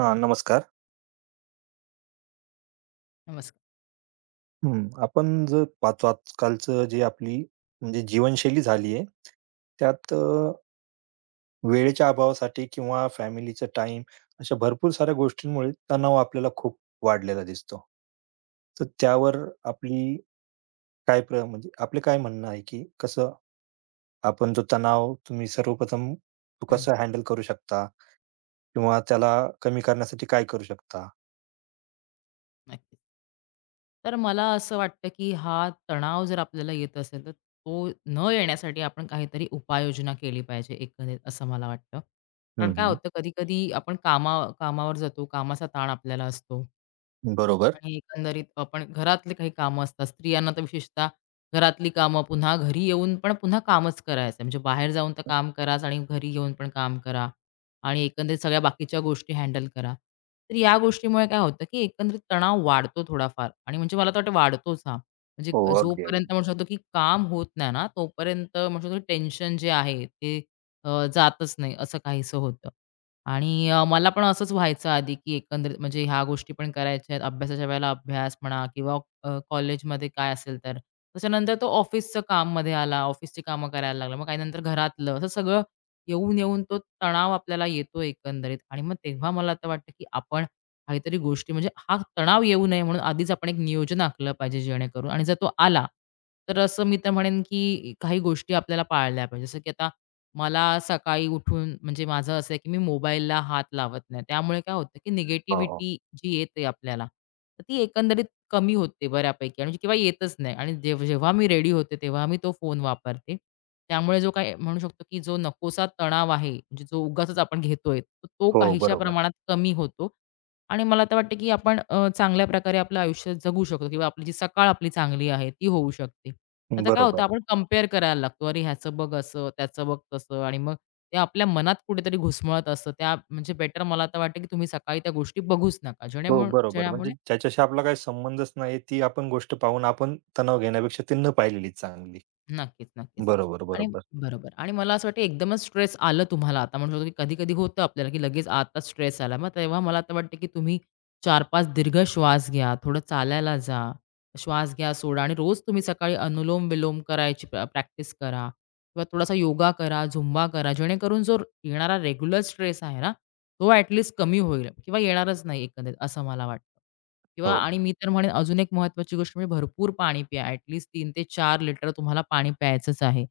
हां, नमस्कार. नमस्कार. हं, आपण जर पाहतो आजकालचं जे आपली म्हणजे जीवनशैली झाली आहे, त्यात वेळेच्या अभावासाठी किंवा फॅमिलीचा टाईम अशा भरपूर साऱ्या गोष्टींमुळे तणाव आपल्याला खूप वाढलेला दिसतो. तर त्यावर आपली काय म्हणजे आपलं काय म्हणणं आहे, की कसं आपण जो तणाव तुम्ही सर्वप्रथम तो हं, कसा हँडल करू शकता? किंवा त्याला कमी करण्यासाठी काय करू शकता? नक्कीच. तर मला असं वाटतं, की हा तणाव जर आपल्याला येत असेल, तर तो न येण्यासाठी आपण काहीतरी उपाययोजना केली पाहिजे एकंदरीत असं मला वाटतं. कारण हं, काय हं. होतं कधी-कधी आपण कामावर जातो, कामाचा ताण आपल्याला असतो बरोबर. आणि एकंदरीत आपण घरातले काही कामं असतात. स्त्रियांना तर विशेषतः घरातली कामं, पुन्हा घरी येऊन पण पुन्हा कामच करायचं. म्हणजे बाहेर जाऊन तर काम कराच आणि घरी येऊन पण काम करा आणि एकंदरीत सगळ्या बाकीच्या गोष्टी हँडल करा. तर या गोष्टीमुळे काय होतं, की एकंदरीत तणाव वाढतो थोडाफार आणि म्हणजे मला तर वाटतं वाढतोच हा. म्हणजे हो, अगदी, अगदी. जोपर्यंत म्हणू शकतो, की काम होत नाही ना, तोपर्यंत म्हणू शकतो टेन्शन जे आहे ते जातच नाही असं काहीसं होतं. आणि मला पण असंच व्हायचं आधी, की एकंदरीत म्हणजे ह्या गोष्टी पण करायच्या आहेत. अभ्यासाच्या वेळेला अभ्यास म्हणा किंवा कॉलेजमध्ये काय असेल तर. त्याच्यानंतर तो ऑफिसचं काममध्ये आला, ऑफिसची कामं करायला लागला. मग काही नंतर घरातलं, असं सगळं येऊन-येऊन तो तणाव आपल्याला येतो एकंदरीत. आणि मग तेव्हा मला आता वाटतं, की आपण काहीतरी गोष्टी म्हणजे हा तणाव येऊ नये म्हणून आधीच आपण एक नियोजन आखलं पाहिजे जेणेकरून आणि जर तो आला, तर असं मी तर म्हणेन, की काही गोष्टी आपल्याला पाळल्या पाहिजे. जसं की आता मला सकाळी उठून म्हणजे माझं असं आहे, की मी मोबाईलला हात लावत नाही. त्यामुळे काय होतं, की हो, हो. निगेटिव्हिटी जी येते आपल्याला, तर ती एकंदरीत कमी होते बऱ्यापैकी आणि किंवा येतच नाही आणि जेव्हा जेव्हा मी रेडी होते, तेव्हा मी तो फोन वापरते. त्यामुळे जो काही म्हणू शकतो, की जो नकोसा तणाव आहे, म्हणजे जो उगाचच आपण घेतोय, तर तो हो, काहीशा बरोबर. प्रमाणात कमी होतो आणि मला तर वाटतं, की आपण चांगल्या प्रकारे आपलं आयुष्य जगू शकतो किंवा आपली जी सकाळ आपली चांगली आहे, ती होऊ शकते. आता काय होतं, बरोबर. आपण कंपेअर करायला लागतो. अरे, ह्याचं बघ असं, त्याचं बघ तसं आणि मग ते आपल्या मनात कुठेतरी घुसमळत असतं. त्या म्हणजे बेटर मला तर वाटतं, की तुम्ही सकाळी त्या गोष्टी बघूच नका. हो, बरोबर. म्हणजे जेण्यामुळे ज्याच्याशी आपला काही संबंधच नाही, ती आपण गोष्ट पाहून आपण तणाव घेण्यापेक्षा ती न पाहिलेली चांगली. नक्कीच, नक्कीच. बरोबर, आणि बरोबर. बरोबर आणि मला असं वाटतं एकदमच स्ट्रेस आलं तुम्हाला आता म्हणू शकतो, की कधी-कधी होतं आपल्याला, की लगेच आता स्ट्रेस आला. मग तेव्हा मला तर वाटतं, की तुम्ही 4-5 दीर्घ श्वास घ्या, थोडं चालायला जा, श्वास घ्या, सोडा आणि रोज तुम्ही सकाळी अनुलोम-विलोम करायची प्रॅक्टिस करा किंवा थोडासा योगा करा, झुंबा करा. जेणेकरून जो येणारा रेग्युलर स्ट्रेस आहे ना, तो ॲट लीस्ट कमी होईल किंवा येणारच नाही एकंदरीत असं मला वाटतं. किंवा हो. आणि मी तर म्हणेन अजून एक महत्त्वाची गोष्ट म्हणजे भरपूर पाणी प्या. ॲट लीस्ट 3 ते 4 लिटर तुम्हाला पाणी प्यायचंच आहे.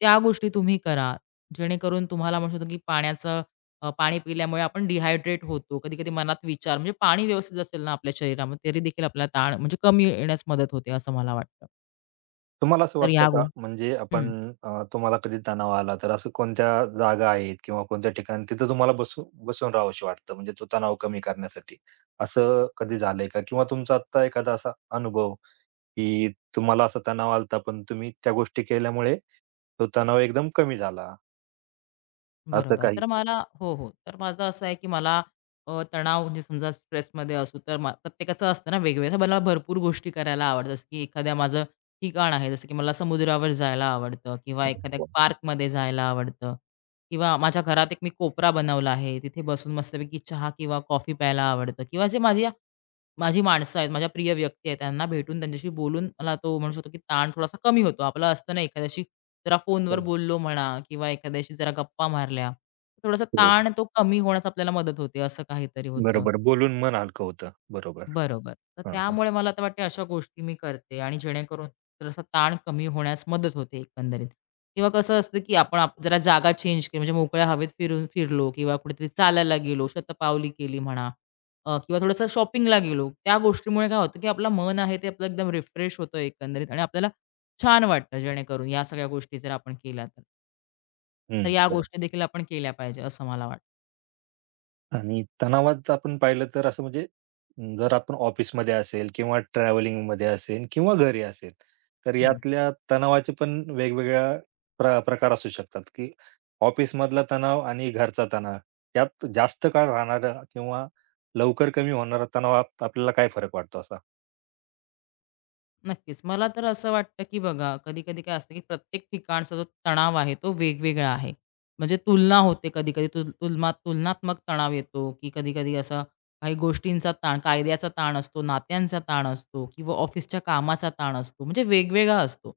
त्या गोष्टी तुम्ही करा. जेणेकरून तुम्हाला म्हणू शकतो, की पाण्याचं पाणी पिल्यामुळे आपण डिहायड्रेट होतो. कधी-कधी मनात विचार म्हणजे पाणी व्यवस्थित असेल ना आपल्या शरीरामध्ये तरी देखील आपल्याला ताण म्हणजे कमी येण्यास मदत होते असं मला वाटतं. तुम्हाला असं तर वाटतं ह्या का गो म्हणजे आपण तुम्हाला कधी तणाव आला तर असं कोणत्या जागा आहेत किंवा कोणत्या ठिकाणी तिथं तुम्हाला बसून बसून राहावंशी वाटतं म्हणजे तो तणाव कमी करण्यासाठी. असं कधी झालंय का? किंवा तुमचा आत्ता एखादा असा अनुभव की तुम्हाला असा तणाव आला पण तुम्ही त्या गोष्टी केल्यामुळे तो तणाव एकदम कमी झाला, असं बरोबर. काही? तर मला हो, हो. तर माझं असं आहे, की मला तणाव म्हणजे समजा स्ट्रेसमध्ये असू तर प्रत्येकाचं असतं ना वेगवेगळं. तर मला भरपूर गोष्टी करायला आवडतात. जसं की एखाद्या माझं ठिकाण आहे, जसं की मला समुद्रावर जायला आवडतं किंवा एखाद्या हो, पार्कमध्ये जायला आवडतं किंवा माझ्या घरात एक मी कोपरा बनवला आहे. तिथे बसून मस्तपैकी चहा किंवा कॉफी प्यायला आवडतं किंवा जे माझ्या माझी माणसं आहेत, माझ्या प्रिय व्यक्ती आहेत, त्यांना भेटून त्यांच्याशी बोलून मला तो म्हणू शकतो, की ताण थोडासा कमी होतो. आपला असतं ना एखाद्याशी जरा फोनवर हो. बोललो म्हणा किंवा एखाद्याशी जरा गप्पा मारल्या, थोडासा हो. ताण तो कमी होण्यास आपल्याला मदत होते, असं काहीतरी होतं. बरोबर, बोलून मन हलकं होतं. बरोबर. बरोबर. तर हां, हां. त्यामुळे मला तर वाटते अशा गोष्टी मी करते आणि जेणेकरून जरासा ताण कमी होण्यास मदत होते एकंदरीत. किंवा कसं असतं, की आपण जरा जागा चेंज केली, म्हणजे मोकळ्या हवेत फिरून फिरलो किंवा कुठेतरी चालायला गेलो, शतपावली केली म्हणा किंवा थोडंसं शॉपिंगला गेलो. त्या गोष्टीमुळे काय होतं, की आपलं मन आहे ते आपलं एकदम रिफ्रेश होतं एकंदरीत आणि आपल्याला छान वाटतं जेणेकरून या सगळ्या गोष्टी जर आपण केल्या तर. तर हं, या बरोबर गोष्टी देखील आपण केल्या पाहिजे असं मला वाटतं. आणि तणावात आपण पाहिलं तर असं म्हणजे अं, जर आपण ऑफिसमध्ये असेल किंवा ट्रॅव्हलिंगमध्ये असेल किंवा घरी असेल, तर हं. यातल्या तणावाचे पण वेगवेगळ्या प्रकार असू शकतात, की ऑफिसमधला तणाव आणि घरचा तणाव यात जास्त काळ राहणारा किंवा लवकर कमी होणारा तणावात आपल्याला काय फरक वाटतो असा? नक्कीच. मला तर असं वाटतं, की बघा कधी-कधी काय असतं, की प्रत्येक ठिकाणचा जो तणाव आहे तो वेगवेगळा आहे. म्हणजे तुलना होते कधी-कधी तुलनात्मक तणाव येतो, की कधी-कधी असा काही गोष्टींचा ताण, कायद्याचा ताण असतो, नात्यांचा ताण असतो किंवा ऑफिसच्या कामाचा ताण असतो. म्हणजे वेगवेगळा असतो.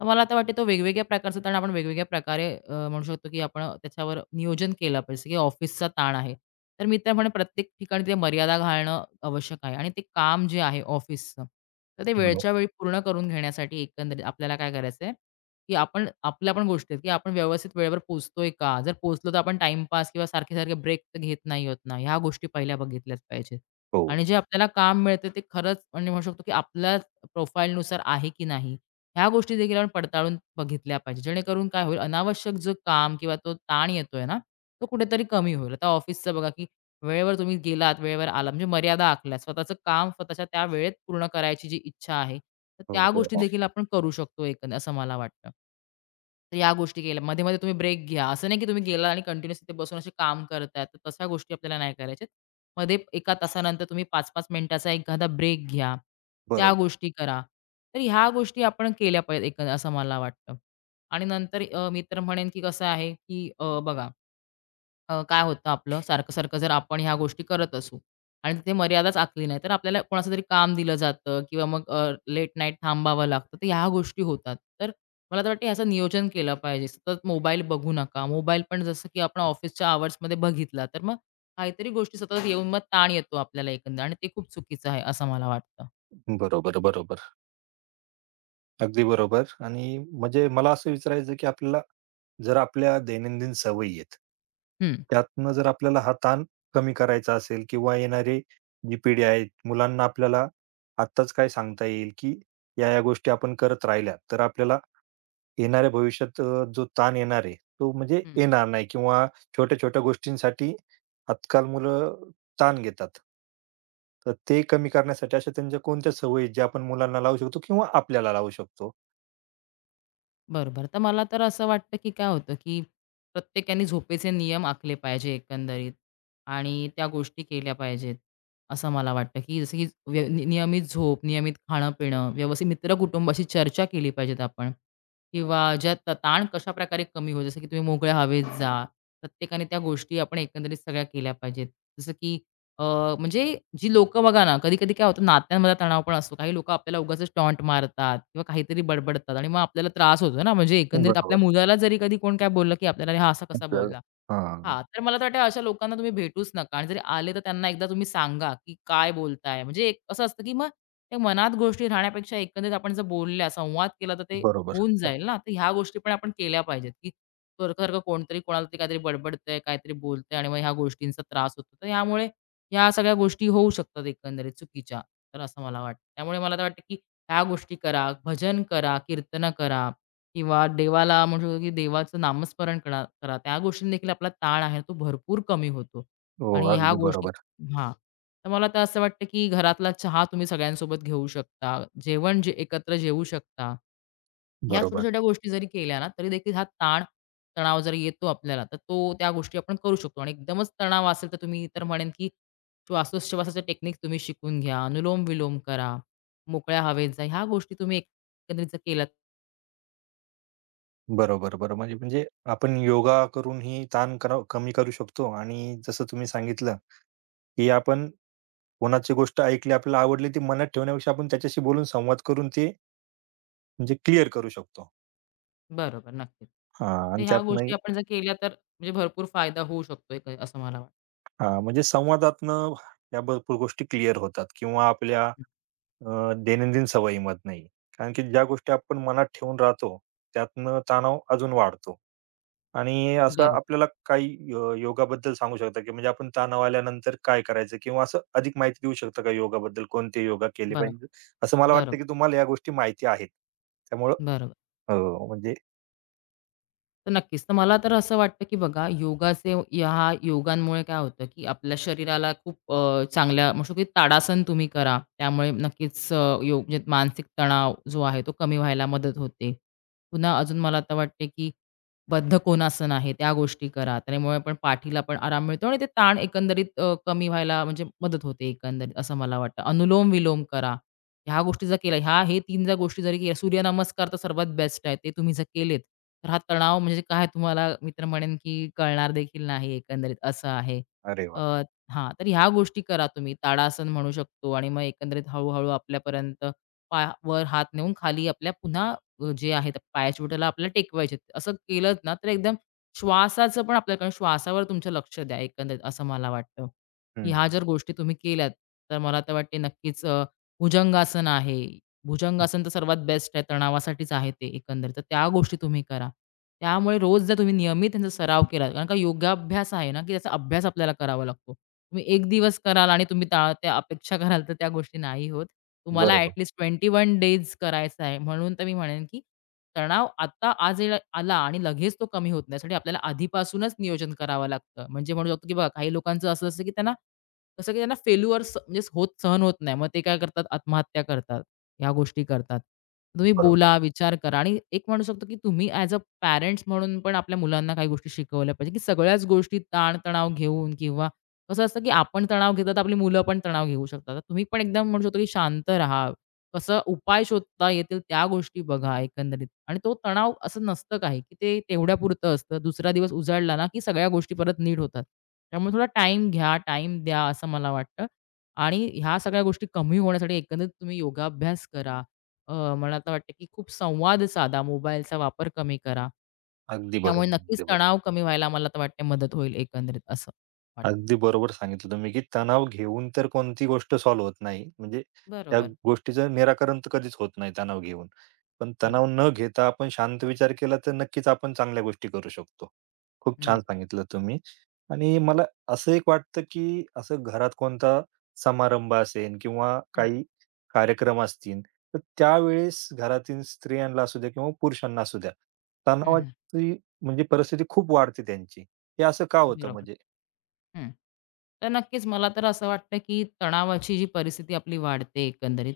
तर मला आता वाटते तो वेगवेगळ्या प्रकारचा ताण आपण वेगवेगळ्या प्रकारे म्हणू शकतो, की आपण त्याच्यावर नियोजन केलं पाहिजे, की ऑफिसचा ताण आहे. तर मी तर म्हणेन प्रत्येक ठिकाणी ते मर्यादा घालणं आवश्यक आहे आणि ते काम जे आहे ऑफिसचं, तर ते हो, वेळच्या वेळी पूर्ण करून घेण्यासाठी एकंदरीत आपल्याला काय करायचं आहे, की आपण आपल्या पण गोष्टी आहेत, की आपण व्यवस्थित वेळेवर पोहोचतोय का? जर पोहोचलो तर आपण टाईमपास किंवा सारखे-सारखे ब्रेक तर घेत नाही आहोत ना, ह्या गोष्टी पहिल्या बघितल्याच पाहिजेत. हो, आणि जे आपल्याला काम मिळतं ते खरंच म्हणजे म्हणू शकतो, की आपल्या प्रोफाईलनुसार आहे की नाही? ह्या गोष्टी देखील आपण पडताळून बघितल्या पाहिजे. जेणेकरून काय होईल अनावश्यक जो काम किंवा तो ताण येतोय ना, तो कुठेतरी कमी होईल. आता ऑफिसचं बघा, की वेळेवर तुम्ही गेलात, वेळेवर आलात म्हणजे मर्यादा आखल्या. स्वतःचं काम स्वतःच्या त्या वेळेत पूर्ण करायची जी इच्छा आहे, तर हो, त्या गोष्टी हो. देखील आपण करू शकतो एकंदरीत असं मला वाटतं. तर या गोष्टी केल्या. मध्ये-मध्ये तुम्ही ब्रेक घ्या. असं नाही की तुम्ही गेला आणि कंटिन्यूअस तिथे बसून असे काम करताय. तर तशा गोष्टी आपल्याला नाही करायच्यात. मध्ये 1 तासानंतर तुम्ही 5-5 मिनिटाचा एखादा ब्रेक घ्या. त्या बरोबर, गोष्टी करा. तर ह्या गोष्टी आपण केल्या पाहिजेत एक असं मला वाटतं. आणि नंतर मी तर म्हणेन की कसं आहे की बघा काय होतं आपलं, सारखं-सारखं जर आपण ह्या गोष्टी करत असू आणि तिथे मर्यादाच आखली नाही, तर आपल्याला कोणाचं तरी काम दिलं जातं किंवा मग लेट नाईट थांबावं लागतं. तर ह्या गोष्टी होतात. तर मला तर वाटतं ह्याचं नियोजन केलं पाहिजे. सतत मोबाईल बघू नका. मोबाईल पण जसं की आपण ऑफिसच्या आवर्समध्ये बघितला, तर मग काहीतरी गोष्टी सतत येऊन मग ताण येतो आपल्याला एकंदर आणि ते खूप चुकीचं आहे असं मला वाटतं. बरोबर, बरोबर. अगदी बरोबर आणि म्हणजे मला असं विचारायचं की आपल्याला जर आपल्या दैनंदिन सवयी आहेत, हं. त्यातनं जर आपल्याला हा ताण कमी करायचा असेल किंवा येणारी जी पिढी आहे, मुलांना आपल्याला आत्ताच काय सांगता येईल की या-या गोष्टी आपण करत राहिल्या, तर आपल्याला येणाऱ्या भविष्यात जो ताण येणार आहे, तो म्हणजे येणार नाही किंवा छोट्या-छोट्या गोष्टींसाठी आजकाल मुलं ताण घेतात. तर ते कमी करण्यासाठी अशा त्यांच्या कोणत्या सवयी आहेत, ज्या आपण मुलांना लावू शकतो किंवा आपल्याला लावू शकतो? बरोबर. तर मला तर असं वाटतं, की काय होतं, की प्रत्येकाने झोपेचे नियम आखले पाहिजे एकंदरीत आणि त्या गोष्टी केल्या पाहिजेत, असं मला वाटतं, की जसं की व्य नि नियमित झोप, नियमित खाणं-पिणं, व्यवस्थित मित्र-कुटुंबाशी चर्चा केली पाहिजेत आपण किंवा ज्या ताण कशाप्रकारे कमी होईल, जसं की तुम्ही मोकळ्या हवेत जा. प्रत्येकाने त्या गोष्टी आपण एकंदरीत सगळ्या केल्या पाहिजेत. जसं की अ, म्हणजे जी लोकं बघा ना, कधी-कधी काय होतं नात्यांमध्ये तणाव पण असतो. काही लोकं आपल्याला उगाचच टॉन्ट मारतात किंवा काहीतरी बडबडतात आणि मग आपल्याला त्रास होतो ना, म्हणजे एकंदरीत आपल्या बरोबर. मुलाला जरी कधी कोण काय बोललं, की आपल्याला "अरे, हा असा कसा आपल्याला बोलला?" हां, हां, तर मला तर वाटतं अशा लोकांना तुम्ही भेटूच नका आणि जरी आले तर त्यांना एकदा तुम्ही सांगा, की काय बोलताय? म्हणजे एक असं असतं, की मग त्या मनात गोष्टी राहण्यापेक्षा एकंदरीत आपण जर बोलल्या, संवाद केला तर ते बरोबर. होऊन जाईल ना. तर ह्या गोष्टी पण आपण केल्या पाहिजेत, की सारखं-सारखं कोणतरी कोणाला तरी काहीतरी बडबडतंय, काहीतरी बोलतंय आणि मग ह्या गोष्टींचा त्रास होतो. तर ह्यामुळे ह्या सगळ्या गोष्टी होऊ शकतात एकंदरीत चुकीच्या. तर असं मला वाटतं. त्यामुळे मला तर वाटतं, की ह्या गोष्टी करा, भजन करा, कीर्तनं करा किंवा देवाला म्हणू शकतो, की देवाचं नामस्मरण करा करा. त्या गोष्टीने देखील आपला ताण आहे तो भरपूर कमी होतो हो, आणि ह्या अगदी गोष्टी बरोबर. हां. तर मला तर असं वाटतं, की घरातला चहा तुम्ही सगळ्यांसोबत घेऊ शकता. जेवण जे एकत्र जेवू शकता. ह्या बरोबर, छोट्या-छोट्या गोष्टी जरी केल्या ना, तरी देखील हा ताण, तणाव जर येतो आपल्याला, तर तो त्या गोष्टी आपण करू शकतो आणि एकदमच तणाव असेल तर तुम्ही तर म्हणेन, की श्वासोच्छवासाचे टेक्निक तुम्ही शिकून घ्या, अनुलोम-विलोम करा, मोकळ्या हवेत जा. ह्या गोष्टी तुम्ही एकंदरीत जर केल्यात बरोबर, बरोबर. म्हणजे म्हणजे आपण योगा करूनही ताण कमी करू शकतो आणि जसं तुम्ही सांगितलं, की आपण कोणाची गोष्ट ऐकली, आपल्याला आवडली, ती मनात ठेवण्यापेक्षा आपण त्याच्याशी बोलून संवाद करून ते म्हणजे क्लिअर करू शकतो. बरोबर, नक्कीच. हां तर आणि ह्या गोष्टी त्यातनंही आपण जर केल्या तर म्हणजे भरपूर फायदा होऊ शकतो एक असं मला वाटतं. हां, म्हणजे संवादातनं या भरपूर गोष्टी क्लिअर होतात किंवा आपल्या दैनंदिन सवयीमधनंही. कारण की ज्या गोष्टी आपण मनात ठेवून राहतो, त्यातनं तणाव अजून वाढतो. आणि असं बरोबर, आपल्याला काही योगाबद्दल सांगू शकता, की म्हणजे आपण तणाव आल्यानंतर काय करायचं? किंवा असं अधिक माहिती देऊ शकता का योगाबद्दल? कोणते योगा केले बरं, पाहिजे? असं मला वाटतं, बरोबर, की तुम्हाला या गोष्टी माहिती आहेत. त्यामुळं बरोबर. हो, म्हणजे तर नक्कीच. तर मला तर असं वाटतं, की बघा योगाचे ह्या योगांमुळे काय होतं, की आपल्या शरीराला खूप चांगल्या म्हणू शकतो, की ताडासन तुम्ही करा. त्यामुळे नक्कीच योग म्हणजे मानसिक तणाव जो आहे तो कमी व्हायला मदत होते. पुन्हा अजून मला आता वाटते, की बद्धकोनासन आहे त्या गोष्टी करा. त्यामुळे पण पाठीला पण आराम मिळतो आणि ते ताण एकंदरीत कमी व्हायला म्हणजे मदत होते एकंदरीत असं मला वाटतं. अनुलोम-विलोम करा. ह्या गोष्टी जर केल्या, ह्या 3 जर गोष्टी जरी केल्या, सूर्यनमस्कार तर सर्वात बेस्ट आहे. ते तुम्ही जर केलेत, तर हा तणाव म्हणजे काय तुम्हाला मित्र तर म्हणेन, की कळणार देखील नाही एकंदरीत असं आहे. अरे अ, वाह! हां, तर ह्या गोष्टी करा तुम्ही. ताडासन म्हणू शकतो आणि मग एकंदरीत हळू आपल्यापर्यंत पाय वर हात नेऊन खाली आपल्या पुन्हा जे आहेत पायाच्या बोटाला आपल्याला टेकवायचे. असं केलं ना, तर एकदम श्वासाचं पण आपल्याकडे श्वासावर तुमचं लक्ष द्या एकंदरीत असं मला वाटतं. की हं, ह्या जर गोष्टी तुम्ही केल्यात, तर मला तर वाटते नक्कीच भुजंगासन आहे. भुजंगासन तर सर्वात बेस्ट आहे, तणावासाठीच आहे ते एकंदरीत. तर त्या गोष्टी तुम्ही करा. त्यामुळे रोज जर तुम्ही नियमित त्यांचा सराव केला कारण का योगाभ्यास आहे ना, की त्याचा अभ्यास आपल्याला करावा लागतो. तुम्ही 1 दिवस कराल आणि तुम्ही त्या त्या अपेक्षा कराल तर त्या गोष्टी नाही होत. तुम्हाला ॲट बरोबर, लीस्ट 21 डेज करायचा आहे. म्हणून तर मी म्हणेन, की तणाव आता आज आला आणि लगेच तो कमी होत नाही. यासाठी आपल्याला आधीपासूनच नियोजन करावं लागतं. म्हणजे म्हणू शकतो, की बघा काही लोकांचं असं असतं, की त्यांना कसं की त्यांना फेल्युअर म्हणजे सहन होत नाही. मग ते काय करतात आत्महत्या करतात. ह्या गोष्टी करतात. तुम्ही बरोबर. बोला, विचार करा आणि एक म्हणू शकतो, की तुम्ही ॲज अ पॅरेंट्स म्हणून पण आपल्या मुलांना काही गोष्टी शिकवल्या पाहिजे, की सगळ्याच गोष्टी ताण-तणाव घेऊन किंवा कसं असतं, की आपण तणाव घेतात, आपली मुलं पण तणाव घेऊ शकतात. तर तुम्ही पण एकदम म्हणू शकतो, की शांत राहा. कसं उपाय शोधता येतील त्या गोष्टी बघा एकंदरीत. आणि तो तणाव असं नसतं काही, की ते तेवढ्यापुरतं असतं. दुसरा दिवस उजाडला ना, की सगळ्या गोष्टी परत नीट होतात. त्यामुळे थोडा टाइम घ्या, टाइम द्या असं मला वाटतं. आणि ह्या सगळ्या गोष्टी कमी होण्यासाठी एकंदरीत तुम्ही योगाभ्यास करा. अ, मला तर वाटतं, की खूप संवाद साधा, मोबाईलचा वापर कमी करा. अगदी त्यामुळे बरोबर, नक्कीच अगदी बरोबर. तणाव कमी व्हायला मला तर वाटते मदत होईल एकंदरीत असं वाटतं. अगदी बरोबर सांगितलं तुम्ही, की तणाव घेऊन तर कोणती गोष्ट सॉल्व्ह होत नाही. म्हणजे त्या बरोबर. गोष्टीचं निराकरण तर कधीच होत नाही तणाव घेऊन. पण हं. तणाव न घेता आपण शांत विचार केला, तर नक्कीच आपण चांगल्या गोष्टी करू शकतो. खूप छान नाही. सांगितलं तुम्ही आणि मला असं एक वाटतं, की असं घरात कोणता समारंभ असेल किंवा हं, काही कार्यक्रम असतील, तर त्यावेळेस घरातील स्त्रियांना असू द्या किंवा पुरुषांना असू द्या, हं, तणावाची म्हणजे परिस्थिती खूप वाढते त्यांची. हे असं का होतं बरोबर. म्हणजे? हं. तर नक्कीच मला तर असं वाटतं, की तणावाची जी परिस्थिती आपली वाढते एकंदरीत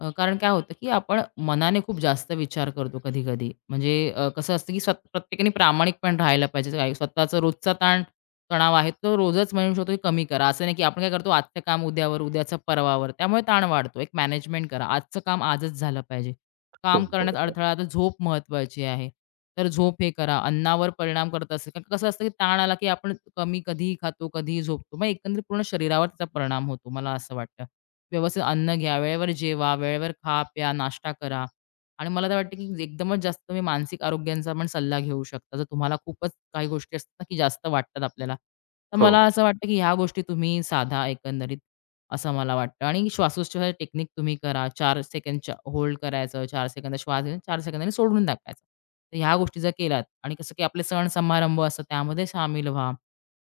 कारण काय होतं, की आपण मनाने खूप जास्त विचार करतो कधी-कधी. म्हणजे कसं असतं, की प्रत्येकाने प्रामाणिक पण राहायला पाहिजे. काय स्वतःचा रोजचा ताण तणाव आहे तो रोजच म्हणू शकतो, की कमी करा. असं नाही, की आपण काय करतो आजचं काम उद्यावर, उद्याचं परवावर. त्यामुळे ताण वाढतो. एक मॅनेजमेंट करा. आजचं काम आजच झालं पाहिजे. हो, काम हो, करण्यात हो. अडथळा, तर झोप महत्त्वाची आहे. तर झोप हे करा. अन्नावर परिणाम करत असेल कारण कसं असतं, की ताण आला, की आपण कमी कधीही खातो, कधीही झोपतो. मग एकंदरीत पूर्ण शरीरावर त्याचा परिणाम होतो, मला असं वाटतं. व्यवस्थित अन्न घ्या, वेळेवर जेवा, वेळेवर खा, प्या, नाश्ता करा आणि मला तर वाटतं, की एकदमच जास्त तुम्ही मानसिक आरोग्यांचा पण सल्ला घेऊ शकता. जर तुम्हाला खूपच काही गोष्टी असतात ना, की जास्त वाटतात आपल्याला. तर हो, मला असं वाटतं, की ह्या गोष्टी तुम्ही साधा एकंदरीत. असं मला वाटतं आणि श्वासोच्छ्वासाची टेक्निक तुम्ही करा. 4 सेकंदच्या होल्ड करायचं, 4 सेकंद श्वास घेऊन 4 सेकंदांनी सोडून टाकायचं. तर ह्या गोष्टी जर केल्यात आणि कसं की आपले सण-समारंभ असतात त्यामध्ये सामील व्हा.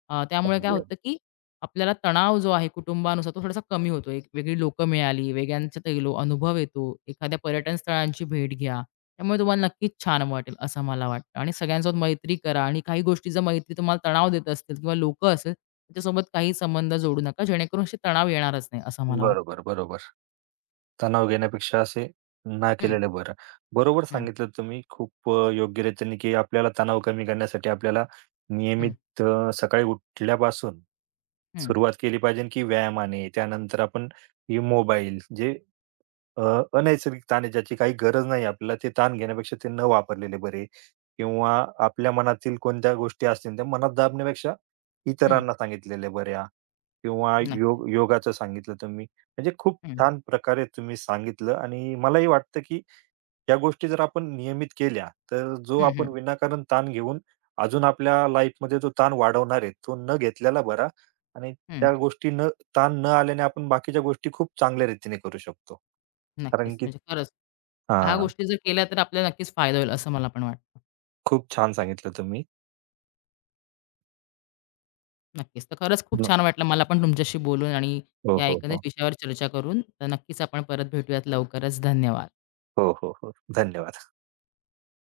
त्यामुळे काय होतं की आपल्याला तणाव जो आहे कुटुंबानुसार तो थोडासा कमी होतो. एक वेगळी लोकं मिळाली, वेगळ्यांचा दैलो अनुभव येतो. एखाद्या पर्यटन स्थळांची भेट घ्या. त्यामुळे तुम्हाला नक्कीच छान वाटेल असं मला वाटतं आणि सगळ्यांसोबत मैत्री करा आणि काही गोष्टी जर मैत्री तुम्हाला तणाव देत असतील किंवा लोकं असेल त्याच्यासोबत काही संबंध जोडू नका, जेणेकरून असे तणाव येणारच नाही, असं मला वाटतं. बरोबर, बरोबर. तणाव घेण्यापेक्षा असे ना हं, केलेलं बरं. बरोबर हं, सांगितलं तुम्ही खूप योग्यरीतीने, की आपल्याला तणाव कमी करण्यासाठी आपल्याला हं, नियमित सकाळी उठल्यापासून हं, सुरुवात केली पाहिजे, की व्यायामाने. त्यानंतर आपण हे मोबाईल जे अ, अनैसर्गिक ताण आहे ज्याची काही गरज नाही आपल्याला, ते ताण घेण्यापेक्षा ते न वापरलेले बरे किंवा आपल्या मनातील कोणत्या गोष्टी असतील, त्या मनात दाबण्यापेक्षा हं. इतरांना सांगितलेल्या बऱ्या किंवा नक्कीच. योगाचं सांगितलं तुम्ही. म्हणजे खूप हं, छान प्रकारे तुम्ही सांगितलं आणि मलाही वाटतं, की या गोष्टी जर आपण नियमित केल्या, तर जो हं, आपण हं, विनाकारण ताण घेऊन अजून आपल्या लाईफमध्ये जो ताण वाढवणार आहे, तो न घेतलेला बरा आणि हं. त्या गोष्टी ताण न आल्याने आपण बाकीच्या गोष्टी खूप चांगल्या रीतीने करू शकतो. कारण नक्कीच. की म्हणजे खरंच ह्या हां, गोष्टी जर केल्या तर आपल्याला नक्कीच फायदा होईल, असं मला पण वाटतं. खूप छान सांगितलं तुम्ही. नक्कीच. तर खरंच खूप न छान वाटलं मला पण तुमच्याशी बोलून आणि हो, या हो, एकंदरीत हो. विषयावर चर्चा करून. तर नक्कीच आपण परत भेटूयात लवकरच. धन्यवाद. हो, हो, हो. धन्यवाद.